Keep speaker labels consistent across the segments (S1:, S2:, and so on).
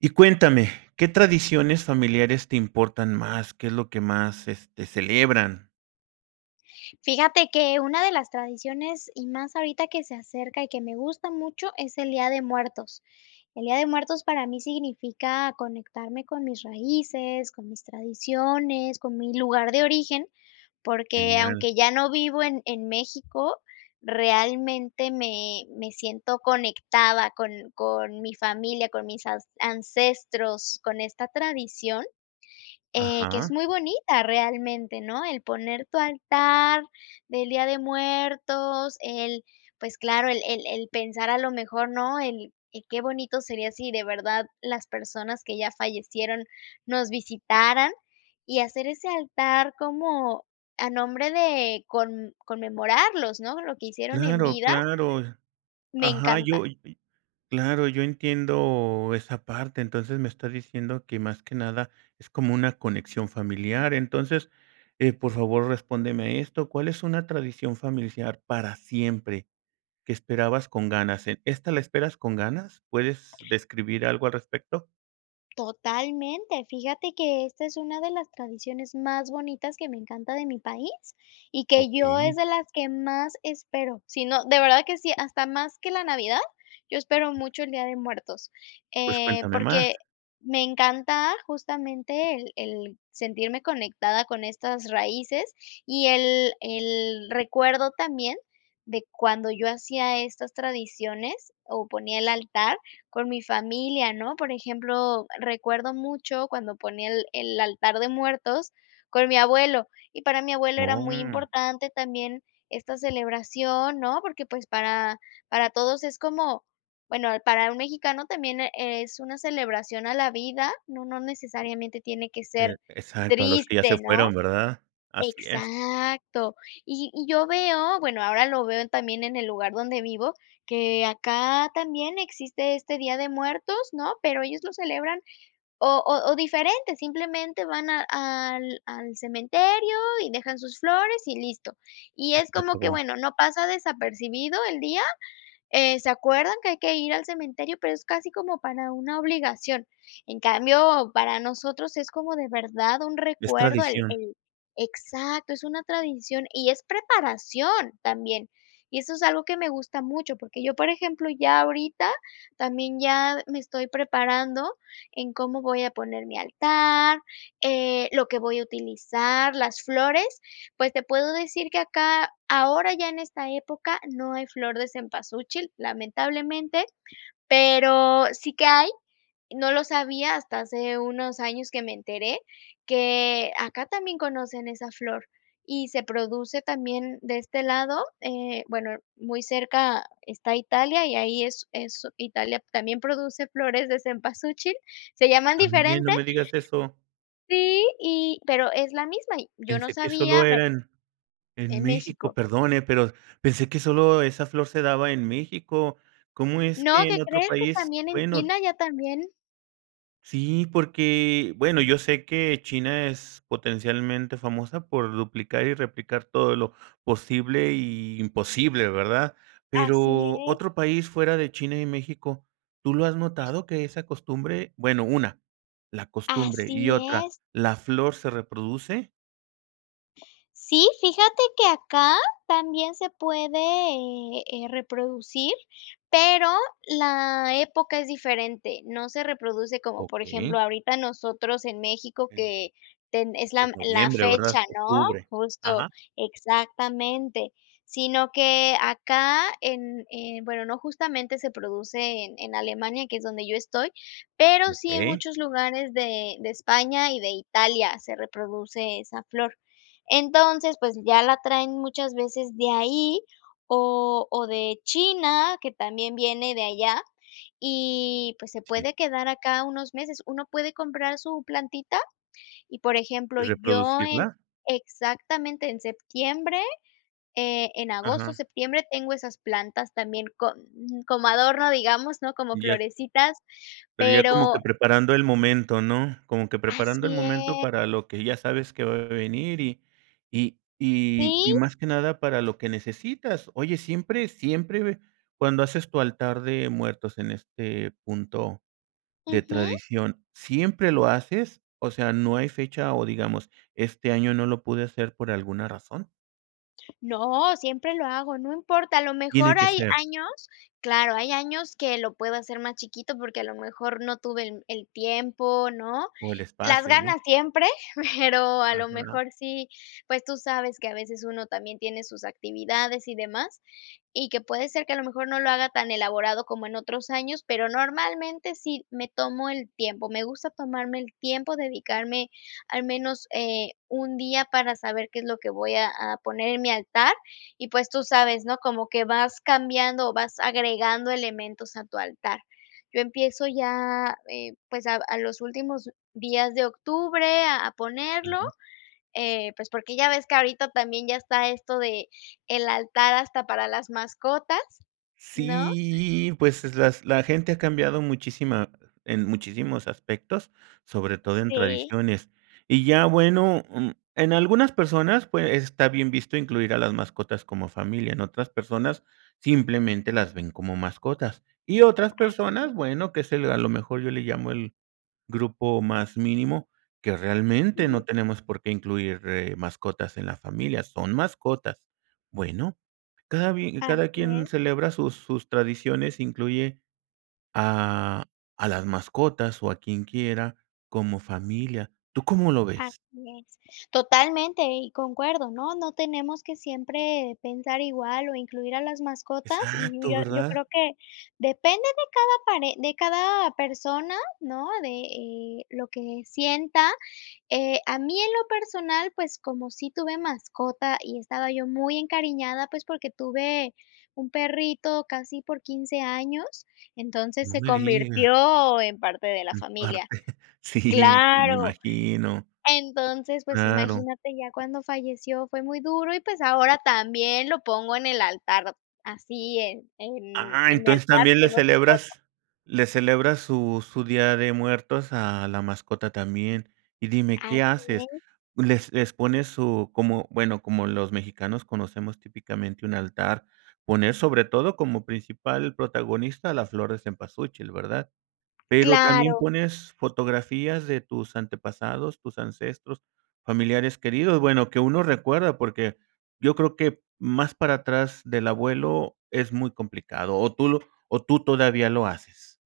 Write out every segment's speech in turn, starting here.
S1: Y cuéntame, ¿qué tradiciones familiares te importan más? ¿Qué es lo que más, este, celebran?
S2: Fíjate que una de las tradiciones y más ahorita que se acerca, y que me gusta mucho es el Día de Muertos. El día de muertos para mí significa conectarme con mis raíces, con mis tradiciones, con mi lugar de origen, porque
S1: Genial.
S2: aunque ya no vivo en en México, realmente me me siento conectada con con mi familia, con mis an ancestros, con esta tradición, eh, que es
S1: Ajá.
S2: muy bonita realmente, ¿no? El poner tu altar del día de muertos el, pues claro, el el el pensar a lo mejor, ¿no? El qué bonito sería si de verdad las personas que ya fallecieron nos visitaran, y hacer ese altar como a nombre de con conmemorarlos, ¿no?, lo que hicieron en
S1: Claro,
S2: vida.
S1: claro.
S2: Me
S1: Ajá. Yo,
S2: encanta.
S1: claro, yo entiendo esa parte. Entonces me estás diciendo que más que nada es como una conexión familiar. Entonces, eh, por favor, respóndeme esto, ¿cuál es una tradición familiar para siempre, que esperabas con ganas? Eh, ¿esta la esperas con ganas? ¿Puedes describir algo al respecto?
S2: Totalmente, fíjate que esta es una de las tradiciones más bonitas que me encanta de mi país, y que yo es
S1: Okey.
S2: de las que más espero. Si no de verdad que sí, hasta más que la Navidad. Yo espero mucho el Día de Muertos,
S1: Pues
S2: eh,
S1: cuéntame más.
S2: porque me encanta justamente el el sentirme conectada con estas raíces y el el recuerdo también de cuando yo hacía estas tradiciones o ponía el altar con mi familia, ¿no?, por ejemplo, recuerdo mucho cuando ponía el el altar de muertos con mi abuelo y para mi abuelo era muy
S1: Oh.
S2: importante también esta celebración, ¿no?, porque pues, para para todos es como bueno, para un mexicano también es una celebración a la vida, ¿no?, no necesariamente tiene que
S1: E
S2: ser
S1: exacto, a los que ya se
S2: triste, ¿no?
S1: fueron, ¿verdad? Así es.
S2: Exacto, y y yo veo, bueno, ahora lo veo también en el lugar donde vivo, que acá también existe este Día de Muertos, ¿no?, pero ellos lo celebran o o o diferente, simplemente van a al al cementerio y dejan sus flores, y listo. Y
S1: Y
S2: es
S1: se
S2: como que
S1: acabó.
S2: bueno, no pasa desapercibido el día, eh, se acuerdan que hay que ir al cementerio, pero es casi como para una obligación. En cambio, para nosotros es como de verdad un
S1: Es
S2: recuerdo el
S1: tradición.
S2: el exacto, es una tradición y es preparación también. Y eso es algo que me gusta mucho, porque yo, por ejemplo, ya ahorita también ya me estoy preparando en cómo voy a poner mi altar, eh, lo que voy a utilizar, las flores, pues te puedo decir que acá ahora, ya en esta época, no hay flor de cempasúchil, lamentablemente, pero sí que hay, no lo sabía hasta hace unos años, que me enteré que acá también conocen esa flor y se produce también de este lado, eh bueno, muy cerca está Italia y ahí es es Italia también produce flores de cempasúchil, se llaman
S1: ¿También?,
S2: diferente.
S1: no me digas eso.
S2: Sí, y pero es la misma y yo no
S1: Pensé que solo
S2: sabía me
S1: era en en
S2: En
S1: México,
S2: México.
S1: perdón eh,, pero pensé que solo esa flor se daba en México, ¿cómo es
S2: No,
S1: que
S2: ¿qué
S1: en otro
S2: crees?, que
S1: país?,
S2: también en
S1: bueno
S2: China ya también.
S1: Sí, porque bueno, yo sé que China es potencialmente famosa por duplicar y replicar todo lo posible y imposible, ¿verdad?
S2: Así
S1: Pero,
S2: es.
S1: otro país fuera de China y México, ¿tú lo has notado, que esa costumbre? Bueno, una la costumbre, y
S2: Así
S1: otra,
S2: es.
S1: ¿la flor se reproduce?
S2: Sí, fíjate que acá, también se puede, eh eh reproducir, pero, la época es diferente. No se reproduce como, por ejemplo,
S1: Okey.
S2: ahorita nosotros en México,
S1: En
S2: que ten es
S1: qué
S2: la
S1: es
S2: la
S1: noviembre,
S2: fecha,
S1: ¿verdad?
S2: ¿no?,
S1: Octubre,
S2: justo,
S1: ajá.
S2: exactamente. Sino que acá, en, eh, bueno, no, justamente se produce en en Alemania, que es donde yo estoy, pero, sí en
S1: Okey.
S2: muchos lugares de de España y de Italia se reproduce esa flor. Entonces, pues, ya la traen muchas veces de ahí, o o de China, que también viene de allá, y, pues, se
S1: Sí.
S2: puede quedar acá unos meses. Uno puede comprar su plantita, y por ejemplo,
S1: ¿Y
S2: yo en
S1: reproducirla?
S2: exactamente en septiembre, eh, en agosto,
S1: Ajá.
S2: septiembre tengo esas plantas también con como adorno, digamos, ¿no?, como
S1: Y ya
S2: florecitas,
S1: pero, ya como
S2: pero
S1: que preparando el momento, ¿no? Como que preparando el
S2: así
S1: momento,
S2: es.
S1: para lo que ya sabes que va a venir, y y y y
S2: Sí.
S1: más que nada para lo que necesitas. Oye, ¿siempre siempre cuando haces tu altar de muertos en este punto, de
S2: Ujú.
S1: tradición, siempre lo haces? O sea, no hay fecha, oh, digamos, ¿este año, no lo pude hacer por alguna razón?
S2: No, siempre lo hago, no importa, a lo
S1: Tiene
S2: mejor
S1: que
S2: hay
S1: ser.
S2: años claro, hay años que lo puedo hacer más chiquito, porque, a lo mejor, no tuve el el tiempo, ¿no?.
S1: O el
S2: Las
S1: espacio, ¿no?
S2: ganas siempre, pero, a lo
S1: Ajá.
S2: mejor sí, pues, tú sabes que a veces uno también tiene sus actividades y demás, y que puede ser que, a lo mejor, no lo haga tan elaborado como en otros años, pero, normalmente, sí, me tomo el tiempo, me gusta tomarme el tiempo, dedicarme al menos, eh, 1, día para saber qué es lo que voy a a poner en mi altar y, pues, tú sabes, ¿no?, como que vas cambiando o vas agregando elementos a tu altar. Yo empiezo ya, eh, pues, a a los últimos días de octubre a a ponerlo,
S1: Claro.
S2: eh, pues, porque ya ves que ahorita también ya está esto de el altar hasta para las mascotas, ¿no?
S1: Sí, pues, es las la gente ha cambiado muchísima, en muchísimos aspectos, sobre todo en
S2: Sí.
S1: tradiciones. Y ya, bueno, mm, en algunas personas, pues, está bien visto incluir a las mascotas como familia, en otras personas, simplemente, las ven como mascotas y otras
S2: Así
S1: personas,
S2: es.
S1: bueno, que es el, a lo mejor, yo le llamo el grupo más mínimo que, realmente,
S2: Ujú.
S1: no tenemos por qué incluir, eh, mascotas en la familia, son mascotas. Bueno, cada bi cada
S2: Así
S1: quien
S2: es.
S1: celebra sus sus tradiciones, incluye a a las mascotas, o a quien quiera como familia, ¿tú cómo lo
S2: Así
S1: ves?
S2: es, totalmente y concuerdo, ¿no?, no tenemos que siempre pensar igual o incluir a las mascotas,
S1: Exacto,
S2: [unintelligible] yo
S1: ¿verdad?
S2: creo que depende de cada pare de cada persona, ¿no?, de eh lo que sienta, eh, a mí en lo personal, pues, como sí tuve mascota y estaba yo muy encariñada, pues, porque tuve un perrito casi por 15, años, entonces
S1: No
S2: se
S1: me digas.
S2: convirtió en parte de la
S1: En
S2: familia.
S1: parte, sí, me
S2: Claro.
S1: imagino.
S2: Entonces, pues,
S1: Claro.
S2: imagínate ya cuando falleció fue muy duro y, pues, ahora también lo pongo en el altar, así, en en
S1: Ah,
S2: en el
S1: entonces
S2: altar
S1: también le
S2: tengo su foto.
S1: celebras le celebras su su Día de Muertos a la mascota también. Y dime,
S2: Así
S1: ¿qué haces?,
S2: es.
S1: les les pones su como, bueno, como los mexicanos conocemos típicamente un altar, poner sobre todo como principal protagonista a la flor cempasúchil, ¿verdad? ¿Pero también
S2: Claro.
S1: pones fotografías de tus antepasados, tus ancestros, familiares queridos?, bueno, que uno recuerda, porque, yo creo que más para atrás del abuelo es muy complicado, ¿o tú lo o tú todavía lo haces?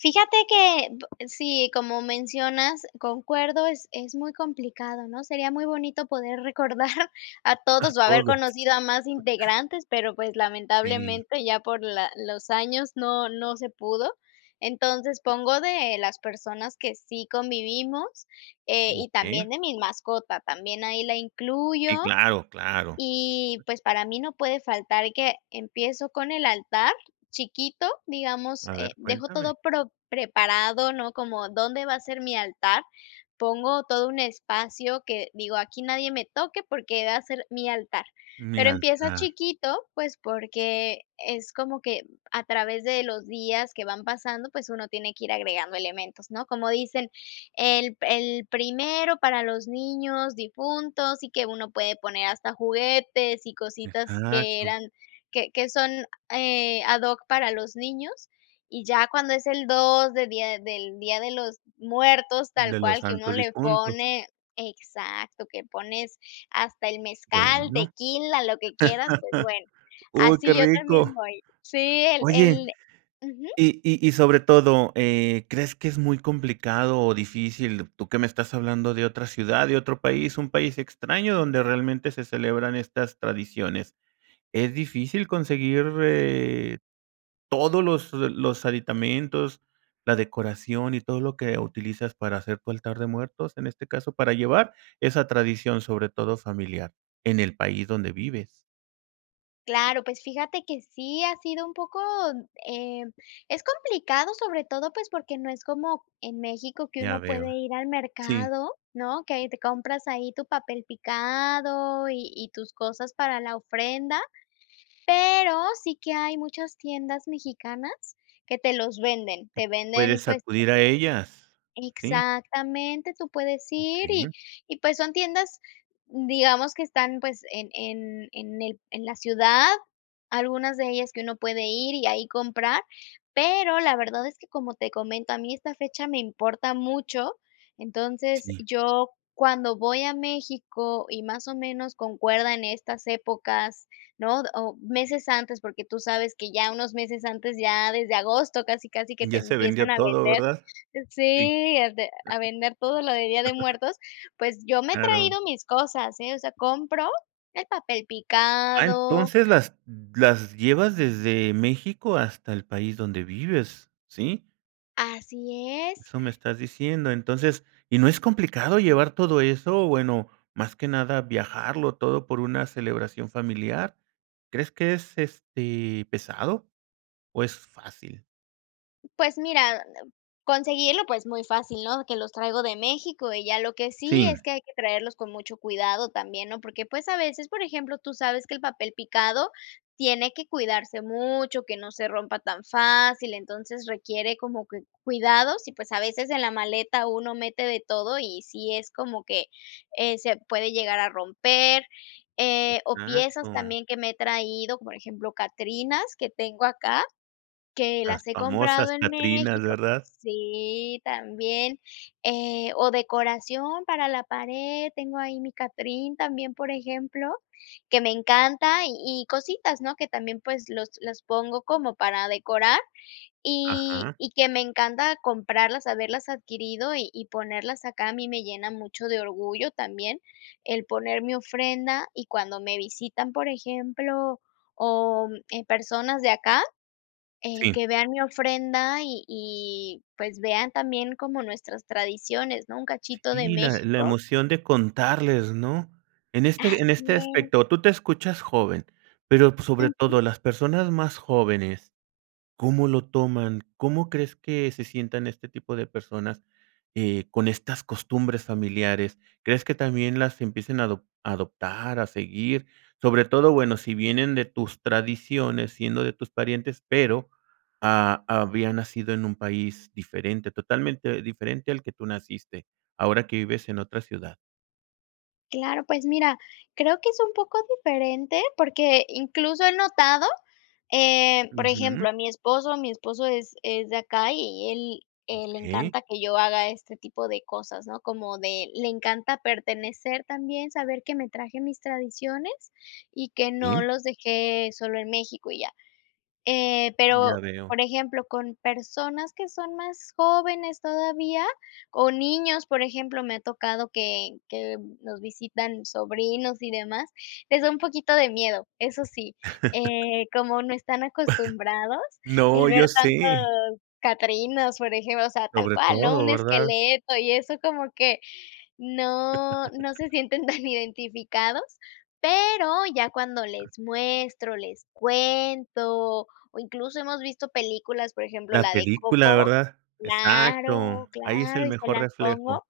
S2: Fíjate que, sí, como mencionas, concuerdo. Es es muy complicado, ¿no? Sería muy bonito poder recordar a
S1: A
S2: todos o haber
S1: todos.
S2: conocido a más integrantes, pero, pues,
S1: Sí.
S2: lamentablemente, ya por la los años no no se pudo. Entonces pongo de las personas que sí convivimos, eh, y
S1: Okey.
S2: también de mi mascota, también, ahí la incluyo
S1: Sí, claro claro.
S2: y, pues, para mí no puede faltar que empiezo con el altar chiquito, digamos,
S1: A
S2: eh,
S1: ver,
S2: dejo todo
S1: cuéntame.
S2: pro preparado, ¿no? Como, dónde va a ser mi altar, pongo todo un espacio que digo aquí nadie me toque, porque va a ser mi altar,
S1: Mi
S2: pero empieza
S1: altar.
S2: chiquito, pues, porque es como que a través de los días que van pasando, pues uno tiene que ir agregando elementos, ¿no? Como dicen, el pri el primero para los niños difuntos, y que uno puede poner hasta juguetes y cositas que
S1: Exacto.
S2: eran que que son, eh, a doc, para los niños y ya cuando es el 2, de del Día de los Muertos tal
S1: De los
S2: cual, que uno
S1: santos
S2: le
S1: difuntos.
S2: pone exacto, que pones hasta el mezcal,
S1: Bueno.
S2: tequila, lo que quieras, pues bueno,
S1: Uy, qué
S2: así yo también
S1: rico.
S2: voy. Sí, el
S1: Oye,
S2: el ujú.
S1: y y y sobre todo, eh, ¿crees que es muy complicado o difícil? ¿Tú qué me estás hablando de otra ciudad, de otro país, un país extraño donde realmente se celebran estas tradiciones? ¿Es difícil conseguir, eh, todos los los aditamentos, la decoración y todo lo que utilizas para hacer tu altar de muertos, en este caso, para llevar esa tradición, sobre todo familiar, en el país donde vives?
S2: Claro. Pues fíjate que sí ha sido un poco, eh, es complicado, sobre todo pues porque no es como en México que
S1: Ya
S2: uno puede
S1: veo.
S2: ir al
S1: Sí.
S2: mercado, ¿no? Que ahí te compras ahí tu papel picado y y tus cosas para la ofrenda. Pero sí que hay muchas tiendas mexicanas que te los venden, te venden,
S1: Puedes
S2: pues
S1: acudir a ellas, sí.
S2: Exactamente. Tú puedes ir y
S1: Okey.
S2: y pues son tiendas, digamos que están, pues, en en en el en la ciudad, algunas de ellas, que uno puede ir y ahí comprar. Pero la verdad es que, como te comento, a mí esta fecha me importa mucho. Entonces,
S1: Sí.
S2: yo cuando voy a México, y más o menos concuerda en estas épocas, ¿no? O meses antes, porque tú sabes que ya unos meses antes, ya desde agosto, casi, casi que te
S1: Ya se
S2: empiezan
S1: vendió
S2: a
S1: todo,
S2: vender.
S1: ¿verdad? Sí.
S2: Sí, a vender todo lo de Día de Muertos. Pues yo me he
S1: Claro.
S2: traído mis cosas, ¿eh? O sea, compro el papel
S1: Ah,
S2: picado
S1: entonces las las llevas desde México hasta el país donde vives, ¿sí?
S2: Así es.
S1: Eso me estás diciendo. Entonces, ¿y no es complicado llevar todo eso o, bueno, más que nada, viajarlo todo por una celebración familiar? ¿Crees que es, este, pesado o es fácil?
S2: Pues mira, em, conseguirlo. Pues muy fácil, ¿no? Que los traigo de México y ya lo que sí es
S1: Sí.
S2: que hay que traerlos con mucho cuidado también, ¿no?, porque pues, a veces, por ejemplo, tú sabes que el papel picado tiene que cuidarse mucho, que no se rompa tan fácil. Entonces requiere como que cuidados y, pues, a veces en la maleta uno mete de todo y si es como que, eh, se puede llegar a romper, eh, o piezas
S1: Exacto.
S2: también que me he traído, por ejemplo, Catrinas que tengo acá que
S1: Las
S2: las he
S1: famosas
S2: comprado en
S1: catrinas,
S2: México
S1: ¿verdad?
S2: Sí, también, eh, o decoración para la pared. Tengo ahí mi Catrín también, por ejemplo, que me encanta, y y cositas, ¿no?, que también, pues los las pongo como para decorar y
S1: Ajá.
S2: y que me encanta comprarlas, haberlas adquirido y y ponerlas acá. A mí me llena mucho de orgullo también el poner mi ofrenda y cuando me visitan, por ejemplo, o eh, personas de acá, eh,
S1: Sí.
S2: que vean mi ofrenda y y pues, vean también como nuestras tradiciones, ¿no? Un cachito de
S1: Sí, la la
S2: México.
S1: emoción de contarles, ¿no? En este, en este
S2: Así es.
S1: aspecto, tú te escuchas joven, pero, pues, sobre todo
S2: Ujú.
S1: las personas más jóvenes, ¿cómo lo toman? ¿Cómo crees que se sientan este tipo de personas, eh, con estas costumbres familiares? ¿Crees que también las empiecen a adop adoptar a seguir? Sobre todo, bueno, si vienen de tus tradiciones, siendo de tus parientes, pero, ah, había nacido en un país diferente, totalmente diferente al que tú naciste, ahora que vives en otra ciudad.
S2: Claro. Pues, mira, creo que es un poco diferente, porque incluso he notado, eh, por
S1: Ujú.
S2: ejemplo, a mi esposo mi esposo es es de acá y él le
S1: Okey.
S2: encanta que yo haga este tipo de cosas, ¿no? Como de le encanta pertenecer también saber que me traje mis tradiciones y que no
S1: Bien.
S2: los dejé solo en México y ya. Eh,
S1: Ya
S2: pero,
S1: veo.
S2: por ejemplo, con personas que son más jóvenes todavía o niños, por ejemplo, me ha tocado que que nos visitan sobrinos y demás, les da un poquito de miedo. Eso sí, eh, como no están acostumbrados el
S1: No, yo
S2: ver
S1: sé.
S2: tantos catrinas, por ejemplo, o sea, tal
S1: Sobre
S2: cual, ¿no?,
S1: todo,
S2: un
S1: ¿verdad?
S2: esqueleto y eso como que no no se sienten tan identificados, pero ya cuando les muestro, les cuento o incluso hemos visto películas, por ejemplo,
S1: La
S2: la de
S1: película,
S2: Coco
S1: ¿verdad?
S2: claro,
S1: Exacto. Ahí es
S2: claro.
S1: el
S2: Y se
S1: mejor
S2: las
S1: reflejo.
S2: pongo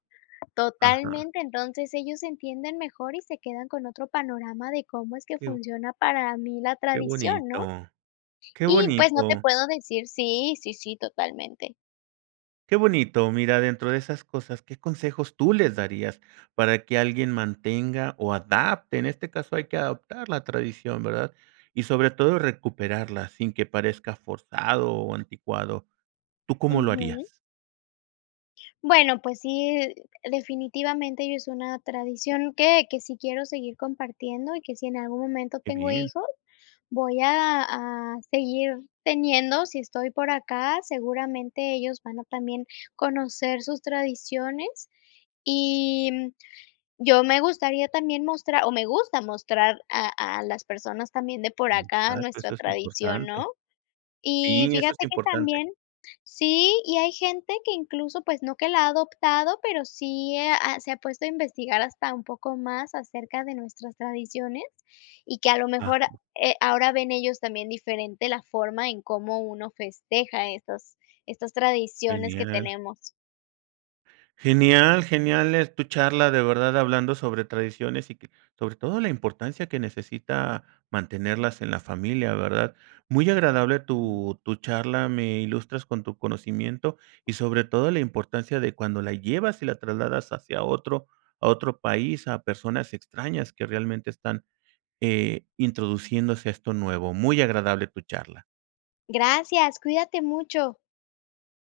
S1: Ajá.
S2: totalmente. Entonces, ellos entienden mejor y se quedan con otro panorama de cómo es que
S1: [unintelligible]
S2: funciona para mí la
S1: Qué
S2: tradición, ¿no?
S1: bonito. Qué
S2: Y, pues, no
S1: bonito.
S2: te puedo decir sí, sí, sí, totalmente.
S1: Qué bonito, mira dentro de esas cosas, ¿qué consejos tú les darías para que alguien mantenga o adapte en este caso hay que adaptar la tradición? ¿Verdad? Y sobre todo, recuperarla sin que parezca forzado o anticuado, ¿tú cómo lo
S2: Ujú.
S1: harías?
S2: Bueno, pues sí, definitivamente ya es una tradición que que sí quiero seguir compartiendo y que si en algún momento
S1: Qué
S2: tengo
S1: bien.
S2: hijos voy a a seguir teniendo. Si estoy por acá, seguramente ellos van a también conocer sus tradiciones y, mm, yo me gustaría también mostrar o me gusta mostrar a a las personas también de por acá
S1: Exacto.
S2: nuestra
S1: Eso es
S2: tradición, ¿no?
S1: importante.
S2: Y
S1: Sí, eso es
S2: fíjate que
S1: importante.
S2: también sí y hay gente que incluso pues, no que la ha adoptado, pero sí ha se ha puesto a investigar hasta un poco más acerca de nuestras tradiciones y que a lo mejor,
S1: Ajá.
S2: eh, ahora ven ellos también diferente la forma en cómo uno festeja estos estas tradiciones que
S1: Genial.
S2: tenemos.
S1: Genial genial, es tu charla de verdad hablando sobre tradiciones y que sobre todo la importancia que necesita mantenerlas en la familia, ¿verdad? Muy agradable
S2: Mm.
S1: tu tu charla, me ilustras con tu conocimiento y sobre todo, la importancia de cuando la llevas y la trasladas hacia otro a otro país, a personas extrañas que realmente están, eh, introduciéndose a esto nuevo. Muy agradable tu charla.
S2: Gracias. Cuídate mucho.